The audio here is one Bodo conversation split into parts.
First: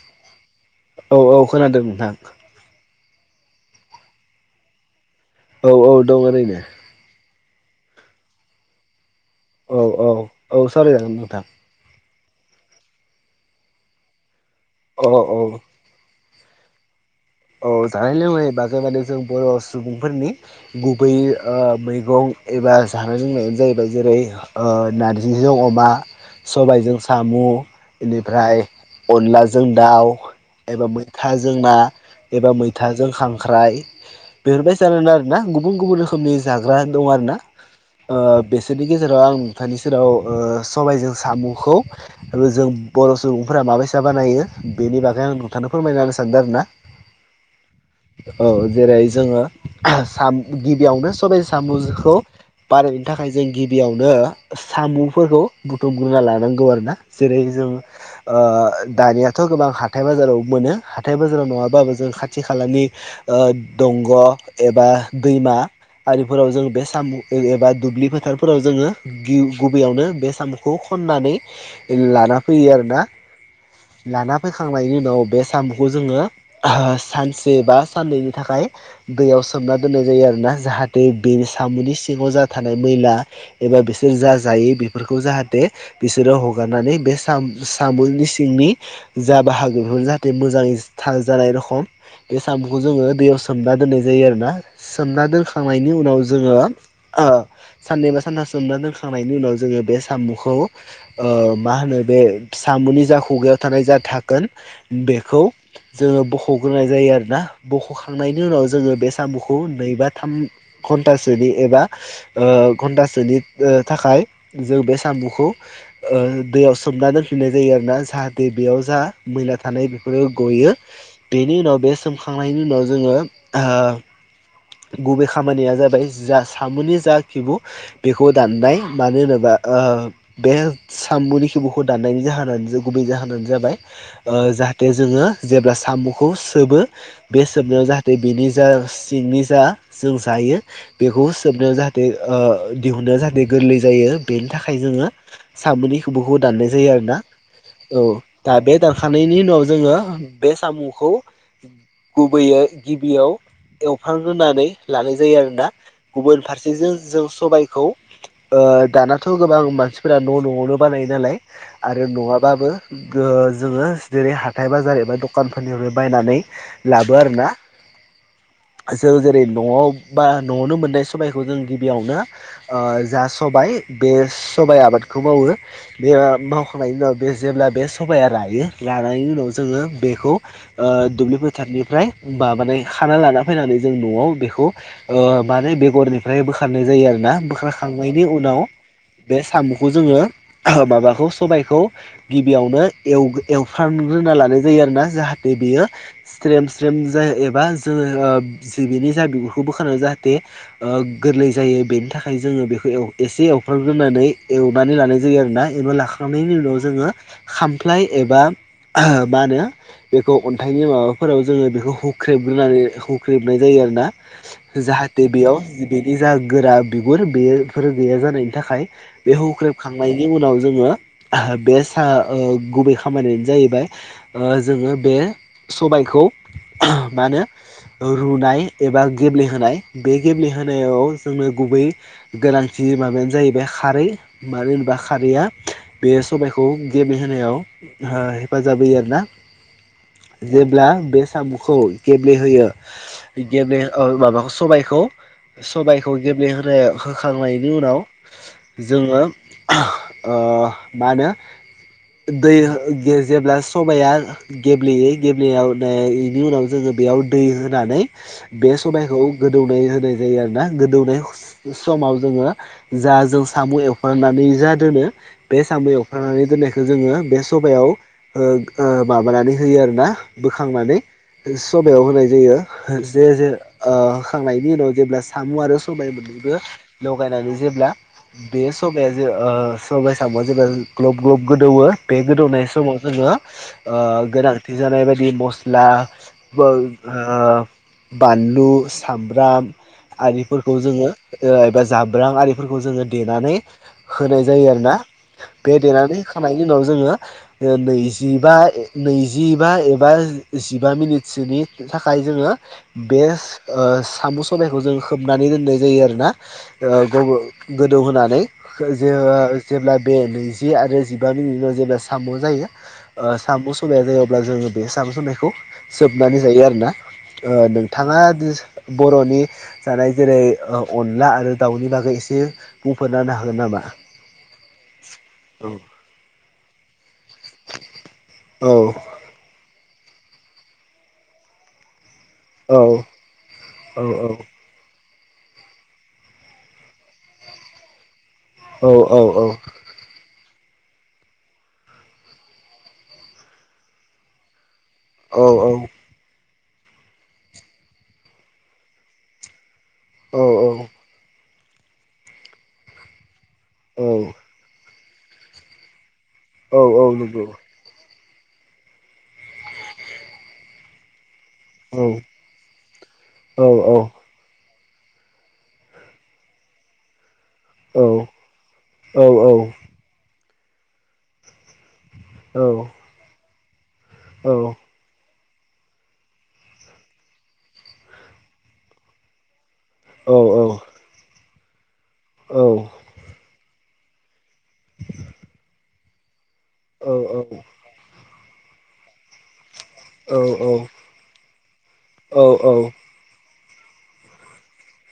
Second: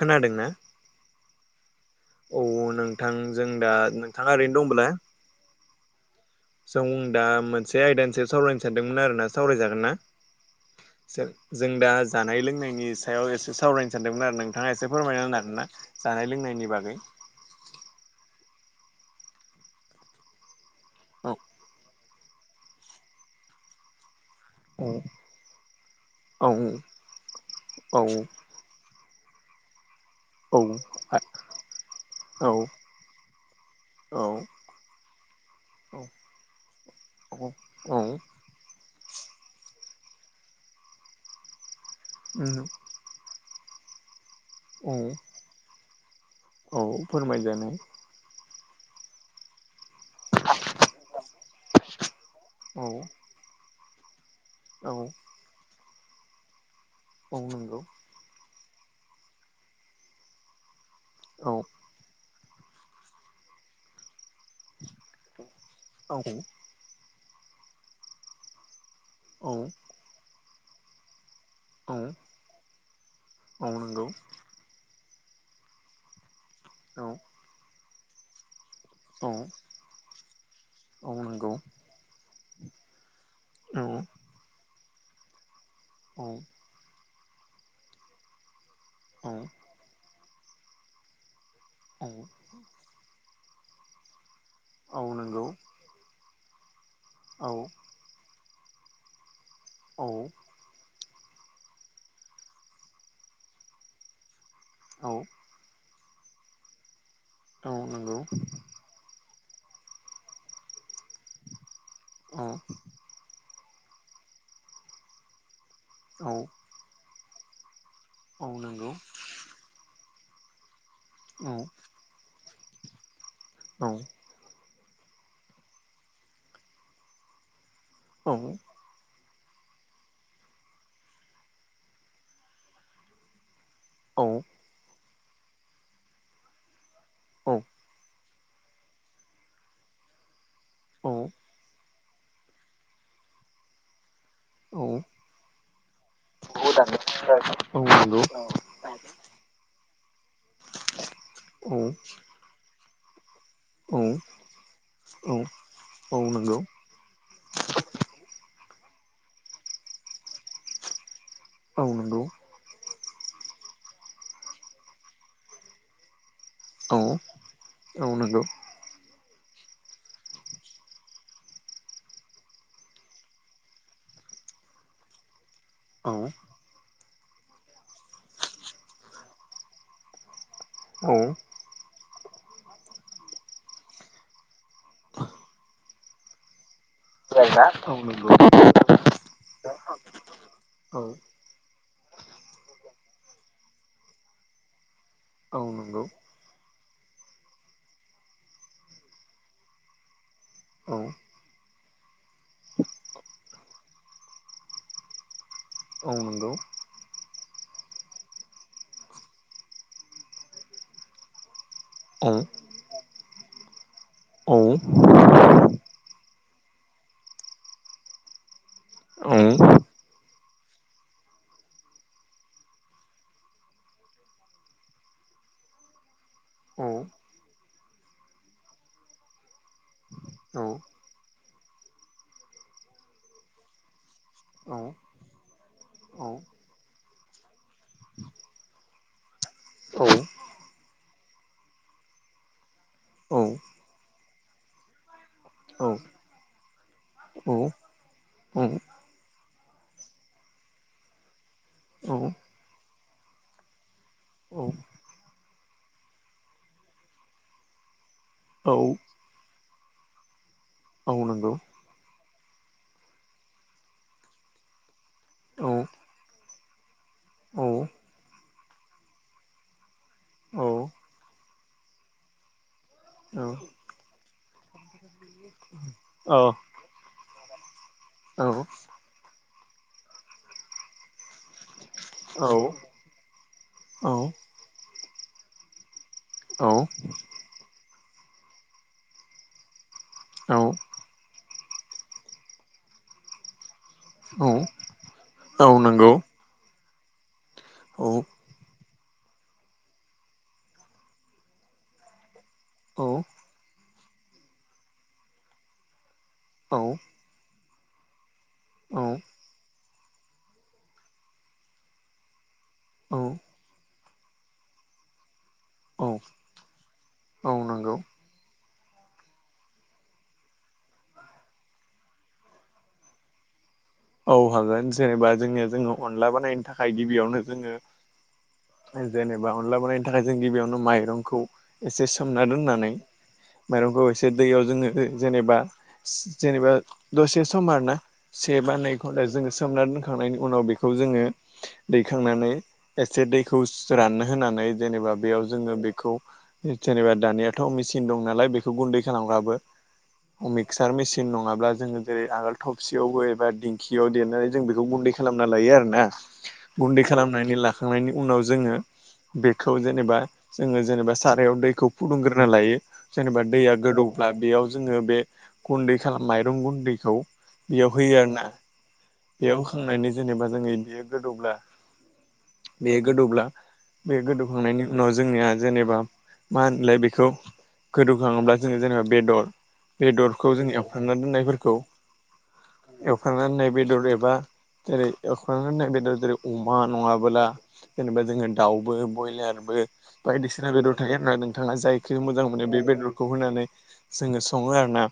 खोनादोंना? औ-औ खोनादोंमोन। औ नोंथां जों दा नोंथाङा ओरैनो दंब्ला। औ औ। दं ओरैनो जों दा मोनसे आयदानिसो सावरायनो सानदोंमोन आरो ना? औ सावरायजागोन ना? औ औ सावरायजागोन नोंथां जों दा जानाय-लोंनायनि सायाव एसे सावरायनो सानदोंमोन आरो नोंथाङा एसे औ फोरमायना होनोन आरोना जानाय लोंनायनि बागै। अ जानाय लोंनाय बागै माने जों बर' सुबुंफोरनि गुबै औ मैगं एबा जानाय लोंनायानो जाहैबाय जेरै। औ नारजिजों अमा औ सबायजों साम' औ बेनिफ्राय अनलाजों दाउ औ एबा मैथाजों ना। एबा मैथाजों खांख्राइ औ बेफोरबायदि जानानै आरो ना गुबुन गुबुन रोखोमनि जाग्रा दं आर ना औ आ बेसे बेनि गेजेराव आं नोंथानि सेराव सबायाइजों साम'खौ आरो जों बर' सुबुं फोरफोरा माबैसा बानायो औ बेनि बागै आं नोंथांनो फोरमायना होनानो सानदों आरोना। खाय जानाया औ जेरै जोंङो गिबियावनो सबाइ सामखौ। औ बानायायनो थाखाय जों गिबियावनो औ साम'फोरखौ बुथुमग्रोना लानांगौ आरो ना। औ जेरै जों नंगौ दानियाथ गोबां हाथाय बाजारावबो मोनो। हाथाय बाजाराव औ नङाबाबो जों खाथि खालानि दंग' एबा दैमा औ आरिफोराव जों बे साम एबा दुब्लि फोथारफोराव जोङो औ गुबैयावनो बे साम'खौ खननानै औ लाना फैयो आरोना औ नंगौ लाना फैखांनायनि उनाव बे साम'खौ जोङो औ सानसे बा साननैनि थाखाय औ दैयाव औ सोमना दोननाय जायो आरोना जाहाथे बे नंगौ साम'नि सिङाव जा थानाय मैला एबा बा औ बिसोर जा जायो फोरखौ जाहाथे औ बिसोरो हगारनानै बे सामनि सिंनि। औ जा बाहागो बेफोर जाहाथे मोजाङै जानाय रखम औ बे साम'खौ जोङो दैयाव सो सोमना दोननाय जायो आरोना। औ सोमना नंगौ दोनखांनायनि उनाव जोङो औ साननैबा सानथाम सोमना दोनखांनायनि उनाव जोंङो बे औ साम'खौ। मा होनो बे साम'नि जा खुगायाव थानाय जा थाखोन औ बेखौ जोङो बख'ग्रोनाय जायो आरोना। औ नंगौ बख'खांनायनि उनाव जोङो बे साम'खौ नै बा थाम घन्टासेनि एबा औ घन्टासेनि थाखाय जों बे सामखौ। औ दैयाव सोमना दोनफिननाय जायो आरोना। औ जाहाथे बेयाव नंगौ जा मैला थानाय गयो औ बेनि उनाव बे सोमखांनायनि उनाव जोङो औ गुबै खामानिया जाबाय जा सामनि जा खिबु बेखौ औ दाननाय मानो होनोब्ला। बा बे सामनि खिबुखौ दाननायनि जाहोनानो गुबै जाहोनानो जाबाय। औ जाहाथे जोंङो जेब्ला सामखौ सोबो बे औ सोबनायाव जाहाथे बेनि। जा सिंनि जा जों जायो बेखौ सोबनायाव जाहाथे। दिहुनो जाहाथे गोरलै जायो। बेनि थाखाय जोङो सामोनैखौबोखौ दाननाय जायो आरोना औ दा बे दानखानायनायनि उनाव जोङो बे साम'खौ गुबैयै गिबियाव। औ [unintelligible] होनानै लानाय जायो आरोना गुबुन नंगौ फारसेजों जों सबबायखौ दानाथ गोबां मानसिफोरा न- न आवनो बानायो नालाय औ आरो नंगौ नङाबाबो। जोङो जेरै हाथाय बाजार एबा दखानफोरनिफ्राय बायनानै औ लाबो आरोना औ नंगौ। जों जेरै न'आव बा न'आवनो मोननाय सबायखौ जों गिबियावनो जा सबाय बे सबाय आबादखौ मावो। बे औ औ नंगौ औ मावखांनायनि उनाव बे जेब्ला बे सबाया लायो लानायनि उनाव जोङो बेखौ दुब्लि फोथारनिफ्राय माबानानै खाना लाना फैनानै जों नआव बेखौ। माने बेगरनिफ्राय बोखारनाय जायो आरोना। बोखारखांनायनि नंगौ उनाव बे साम'खौ जोङो गिबियावनो एवफ्रांग्रोना लानाय जायो आरोना। जाहाथे बेयो स्रेम स्रेम फ्रेम जायो एबा जोङो जिे बेनि जा बिगुरखौ बोखनानै जाहाथे औ नंगौ औ नंगौ औ सदियों गोरलै जायो बेनि थाखाय जोङो बेखौ एसे एव बेग्रोनानै एवनानै लानाय जायो आरोना एवनानै लाखांनायनि औ उनाव जोङो खामफ्लाय एबा मा होनो बेखौ अन्थाइनि माबाफोराव जोङो बेखौ हुख्रेमग्रोनानै हुख्रेमनाय जायो आरो ना औ जाहाथे बेयाव बेनि जा। गोरा बिगुर बेफोर गैया जानायनि थाखाय बे हुख्रेबखांनायनि उनाव। जोङो बे गुबै खामानियानो जाहैबाय जोङो बे सबायखौ औ मा होनो। रुनाय एबा गेब्लेहोनाय बे औ गेब्लेहोनायाव जोंनो गुबै गोनांथि। माबायानो जाहैबाय खारै मानो होनोबा औ खारैआ बे सबायखौ गेब्ले होनायाव। हेफाजाब होयो आरोना जेब्ला बे साम'खौ गेब्लेहोयो बिदिनो माबाखौ सबायखौ। सबायाइखौ गेब्लेहो होखांनायनि उनाव औ जोङो ओ मा होनो औ औ दै जेब्ला सबाया औ गेब्लेयो बेनि उनाव जोङो बेयाव दै होनानै औ बे सबायखौ गोदौनाय होनाय जायो आरोना। औ गोदौनाय नंगौ समाव जोङो ज जों साम' एवफ्रनानै दोनो बे औ साम' एवफ्रानानै दोननायखौ जोङो बे औ सबायाव होयो आरोना औ बोखांनानै सबयाव होनाय जायो। जे जे औ होखांनायनि उनाव जेब्ला साम' आरो सबाय औ मोननैबो लगायनानै जेब्ला औ बे सबाया जे सबाइ सामआव जेब्ला ग्लब ग्लब गोदौवो। बे औ गोदौनाय समाव जोंङो गोनांथि जानाय बायदि मस्ला। बानलु सामब्राम औ आरिफोरखौ जोङो एबा जाब्रां आरिफोरखौ जोङो देनानै औ होनाय जायो आरोना औ बे नंगौ देनानै खांनायनि उनाव जोङो औ नैजिबा नैजिबा एबा जिबा मिनिटसोनि थाखाय जोङो औ बे साम' सबायाइखौ जों होबनानै दोननाय जायो आरोना गोदौहानै औ जे जेब्ला बे नैजि आरो जिबा मिनिटाव जेब्ला साम' जायो औ साम' सा जायोब्ला जोंङो बे साम' साइखौ जोबनानै जायो आरोना औ नंगौ नोंथाङा बर'नि जानाय जेरै अनला आरो दाउनि बागै एसे बुंफोरना होनो हागोन नामा औ हागोन जेनेबा जोंनिया जोङो अनला बानायनो थाखाय गिबियावनो जोङो औ जेनेबा अनला जों गिबियावनो माइरंखौ एसे सोमना औ दोननानै माइरंखौ एसे दैयाव जोङो जेनेबा जेनेबा दसे सम आरो ना से बा नै जोंङो सोमोमना दोनखांनायनि उनाव बेखौ जोंङो दैखांनानै एसे दैखौ राननो होनानै जेनेबा बेयाव जोङो बेखौ जेनेबा दानियाथ' मेचिन दं नालाय बेखौ गुन्दै खालामग्राबो मिक्सार मेसिन नङा हब्ला जोङो जेरै आगोल थबसियावबो एबा दिंखियाव देरनानै जों बेखौ गुन्दै खालामना लायो आरो ना गुन्दै खालामनानै लाखांनायनि उनाव जोङो बेखौ जेनेबा जोङो जेनेबा सारायाव दैखौ फुदुंग्रोना लायो जेनेबा दैया गोदौब्ला बेयाव जोङो बे गुन्दै खालाम माइरं गुन्दैखौ बेयाव होयो आरो ना बेयाव उखांनायनि जेनेबा जोंङो बेयो गोदौब्ला बेयो गोदौब्ला बे गोदौखांनायनि उनाव जोंनिया जेनेबा मा होनलाय बेखौ गोदौखाङोब्ला जोङो जेनेबा बेदर बेदरखौ जों एवफ्रांना दोननायफोरखौ एवफ्रांनानै नाय बेदर एबा जेरै एखांनाय बेदर जेरै अमा नङाबोला जेनेबा जोङो दाउबो बयलारबो बायदिसिना बेदर थायो होना नोंथाङा जायखौ मोजां औ मोनो बे बेदरखौ होनानै जोङो सङो आरोना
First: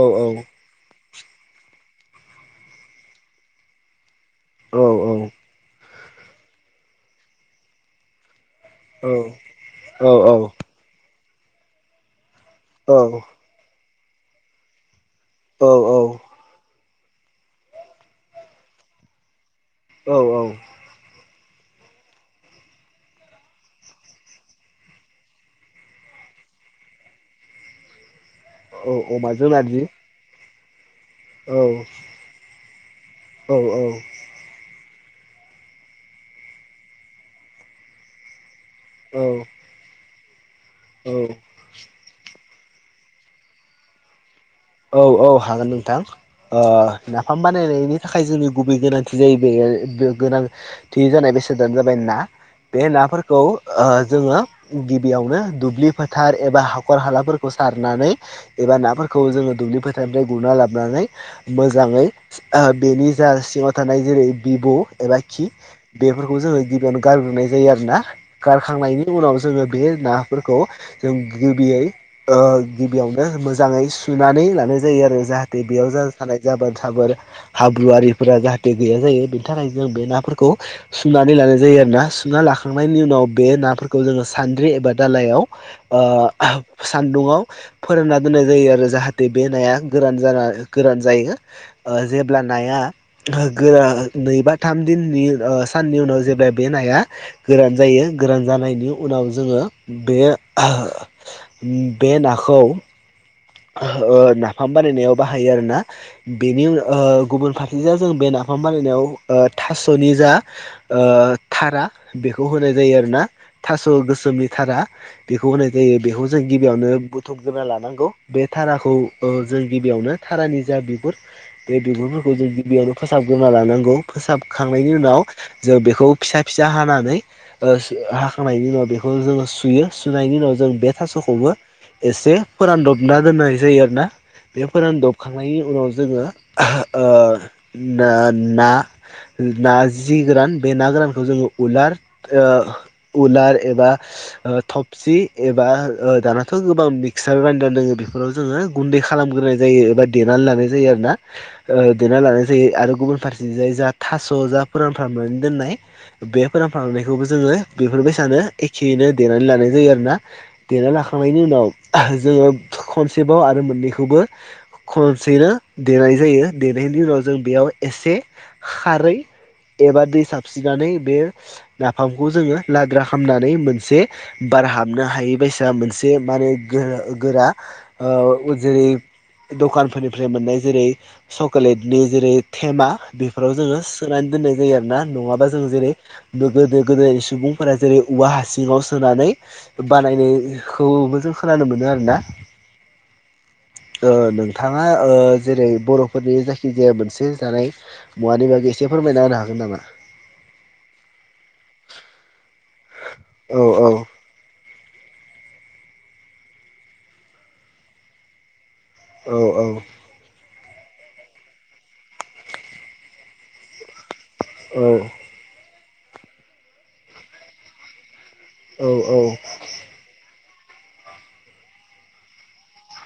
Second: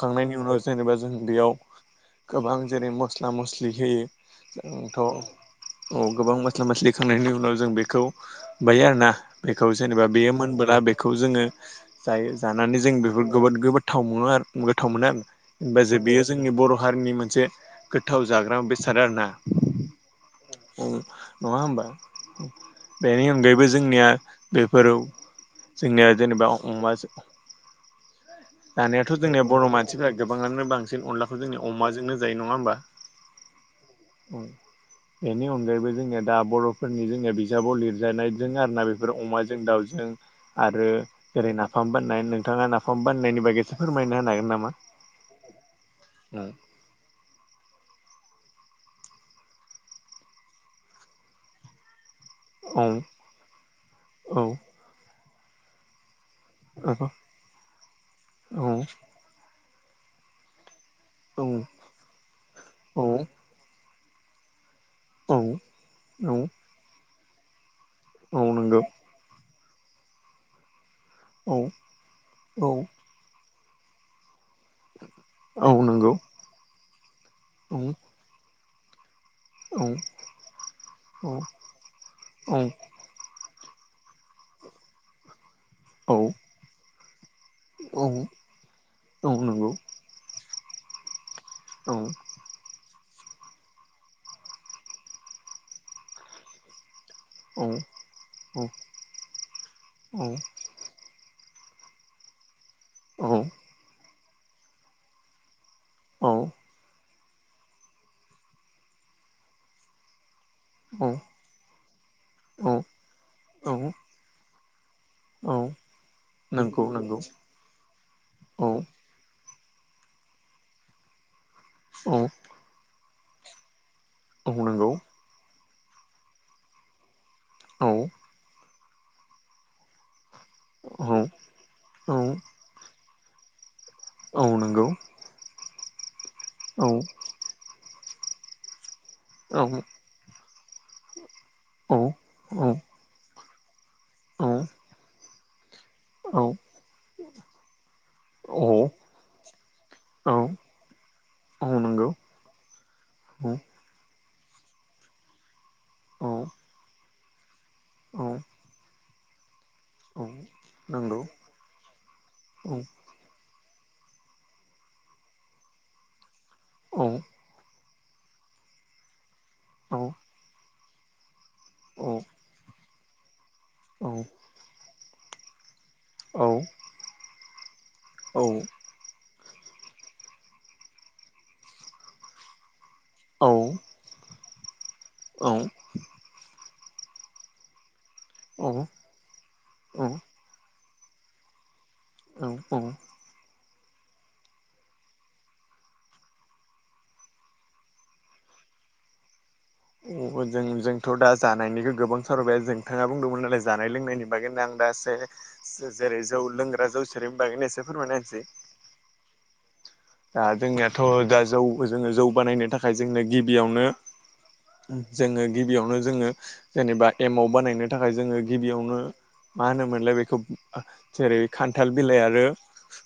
औ औ उनाव जेनेबा जों बेयाव गोबां जेरै मस्ला मस्लि होयो जोंथ' औ गोबां मस्ला मस्लि खांनायनि उनाव जों बेखौ बायो आरोना बेखौ जेनेबा बेयो मोनबोला बेखौ जोङो जायो जानानै जों बेफोर गोद गोबोदथाव मोनो आरो गोथाव मोनो आरोब ज बेयो जोंनि बर' हारिनि मोनसे मोनसे गोथाव जाग्रा बे सादारना औ औ नङा होमबा बेनि अनगायैबो जोंनिया बेफोराव जोंनिया जेनेबा दानिाथ' जोंनिया अमाजों बर' नारजि मानसिफ्रा गोबांङानो बांसिन अनलाखौ औ जोंनि अमाजोंनो जायो नङा होमबा औ औ बेनि अनगायैबो जोङो दा बर'फोरनि जोङो बिजाबाव लिरजानायजों आरो होना बेफोराव औ अमाजों दाउजों आरो औ जेरै नाफाम बाननाय नोंथाङा नाफाम बाननायनि बागैसो फोरमायनो होनो हागोन नामा औ औ हागोन नोंथां औ नाफाम बानायनायनि थाखाय जोंनि गुबै गोनांथि जायो बे गोनांथि जानाय बेसादानो जाबाय ना औ बे नाफोरखौ औ जोङो औ गिबियावनो दुब्लि फोथार एबा हाखर हालाफोरखौ सारनानै एबा नाफोरखौ जोङो दुब्लि फोथारनिफ्राय गुरना लाबोनानै औ मोजाङै बेनि जा सिङाव थानाय जेरै बिब' एबा औ खि औ बेफोरखौ जोङो गिबियावनो गारग्रोनाय जायो आरोना औ नंगौ गारखांनायनि उनाव [unintelligible] लानाय औ औ जायो आरो जाहाथे औ बेयाव जों नंगौ थानाय जाबोन साबोर औ हाब्रुआरिफोरा जाहाथे बे गैया जायो बेनि थाखाय औ जों बे नाफोरखौ सुनानै लानाय जायो आरो ना सुना औ लाखांनायनि उनाव बे नाफोरखौ जोङो सान्द्रि एबा दालायाव औ सान्दुङाव फोरोंना दोननाय जायो आरो जाहाथे औ बे नंगौ नाया गोरान जा गोरान जायो। औ जेब्ला नाया गोरा नै बा थाम दिननि साननि उनाव जेब्ला बे नाया औ गोरान जायो गोरान औ जानायनि उनाव जोङो, बे बे नाखौ नाफाम बानायनायाव बाहायो आरोना औ बेनि उनाव गुबुन फारसे जा जों बे नाफाम बारिनायाव अ थास'नि जा थारा बेखौ औ होनाय जायो आरोना थास' गोसोमनि थारा। बेखौ होनाय औ जायो बेखौ जों नंगौ गिबियावनो नंगौ बुथुमग्रोना लानांगौ बे औ थाराखौ जों गिबियावनो थारानि जा बिगुर बे औ बिगुरफोरखौ जों गिबियावनो फोसाबग्रोना लानांगौ। औ नंगौ फोसाबखांनायनि उनाव जों बेखौ फिसा फिसा हानानै ओ औ हाखांनायनि उनाव बेखौ बेखौ जोङो सुयो सुनायनि उनाव जों बे औ थास'खौबो औ एसे फोरानदबना दोननाय जायो आरो। औ बे नंगौ फोरानदबखांनायनि उनाव जोङो औ ना औ ना जि गोरान बे ना गोरानखौ जोङो औ उलार औ उलार एबा थफसि एबा औ दानाथ' गोबां मिक्सार [unintelligible] दङ जोङो औ गुन्दै खालामग्रोनाय जायो एबा औ देनानै लानाय जायो आरो ना औ नंगौ देनानै लानाय जायो आरो। गुबुन औ फारसे जाय जा थास' जा फोरानफ्रामनानै दोननाय बे औ फोरानफ्रामनायखौबो जोङो बेफोरबाय औ सानो एखेयैनो देनानै लानाय जायो आरोना औ देना नंगौ लाखांनायनि उनाव जोङो औ खनसेबाव आरो मोननै बेखौबो खनसेनो देनाय जायो देनायनि औ उनाव जों बेयाव एसे खारै औ एबा दै साबसिनानै बे नाफामखौ जोंङो लाद्रा खालामामनानै मोनसे बार हाबनो हायै बदि मोनसे औ माने गोरा औ जेरै दखानफोरनिफ्राय मोननाय जेरै सक'लेटनि जेरै थेमा बेफोराव औ जोङो सोनानै दोन्नाय जायो आरो ना नङाबा जों जेरै गोदो गोदो सुबुंफोरा जेरै औवा हासिङाव सोनानै बानायनायखौबो जों खोनानो मोनो आरो ना। [inaudible] नोंथाङा जेरै बर'फोरनि जायखिजाया मोनसे जानाय मुवानि बागै एसेफोर [unintelligible] अ जों जोंथ' दा जानायनिखौ गोबां सावबाय नोंथाङा बुंदोंमोन औ नालाय औ जानाय लोंनायनि बागै आं दासो जेरै जौ लोंग्रा जौ सेरिनि बागैनो एसे फोरमायना होनसै। औ औ दा जोंनियाथ' दा जौ जोङो जौ बानायनो थाखाय जोंनो गिबियावनो जोङो गिबियावनो जोङो जेनेबा एमाव बानायनो थाखाय जोङो गिबियावनो मा होनोमोनलाय बेखौ जेरै खान्थाल बिलाइ आरो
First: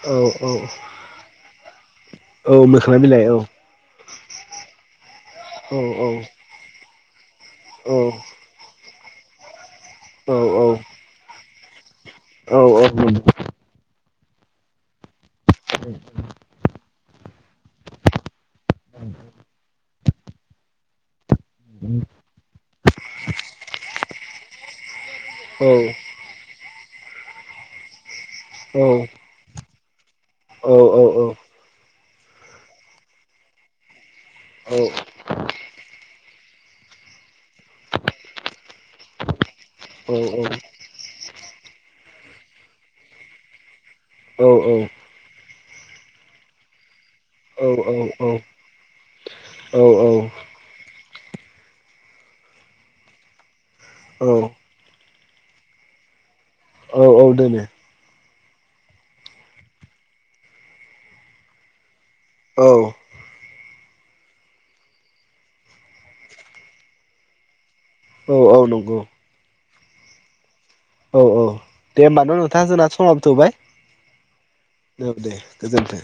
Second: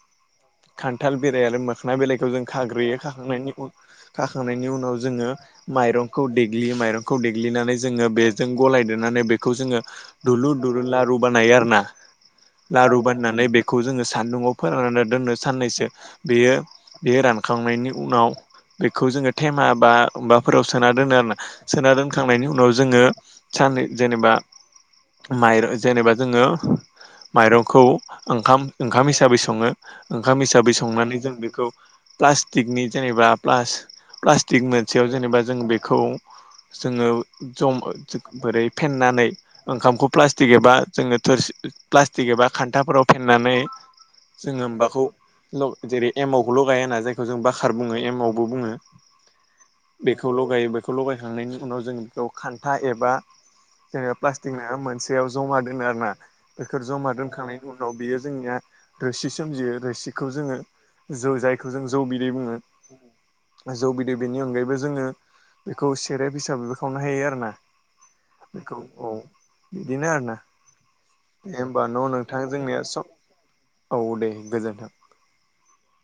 औ औ खान्थाल बिलाइ आरो मोखोना बिलाइखौ जों खाग्रोयो खाखांनायनि उनाव खाखांनायनि उनाव जोङो माइरं देग्लियो माइरंखौ देग्लिनानै जोङो बेजों गलायदेरनानै बेखौ जोङो दुलुर दुलुर लारू बानायो। लारु बानायनानै बेखौ जों सानदुंआव फोरनानै। साननैसो बेयो बे रानखांनायनि उनाव बेखौ जोङो टेमा बा माबाफोराव सोना दोनो आरोना सोना दोनखांनायनि उनाव जोङो साननै जेनेबा माइरं जेनेबा जोङो माइरंखौ ओंखाम ओंखाम हिसाबै सङो। ओंखाम हिसाबै संनानै जों बेखौ प्लास्टिकनि जेनेबा प्लास्टिक मोनसेयाव जेनेबा जों बेखौ जोंङो बोरै फेन्नानै ओंखामखौ प्लास्टिक एबा जोङो थोरसि प्लास्टिक एबा खान्थाफोराव फेन्नानै जोङो मबाखौ जेरै एमावखौ ल'गाय होना जायखौ जों बाखार औ बुङो एमावबो बुङो। बे खौ लगायो बेखौ लायखांनायनि उनाव जों बेखौ खान्था एबा ओ औ पलासटिक नोंङा मोन सेआव जमा दोनो आरोोना बेफोर औ जमा औ दोनो दोनखांनायनि उनाव बियो जोंनिया रोसि सोमजियो रोसिखौ जोङो जौ जायखौ जों जौ बिदै बुङो औ जौ बिदै बेनि अनगायैबो जोङो बेखौ सेरेप हिसाबैबो खावनो हायो आरो ना औ औ बेखौ नंगौ औ बिदिनो आरना औ औ दे होमबा ना नोंथां जोंनिया जोंना सब समाबो थौबाय औ दे गोजोन्थों औ दे गोजोन्थों।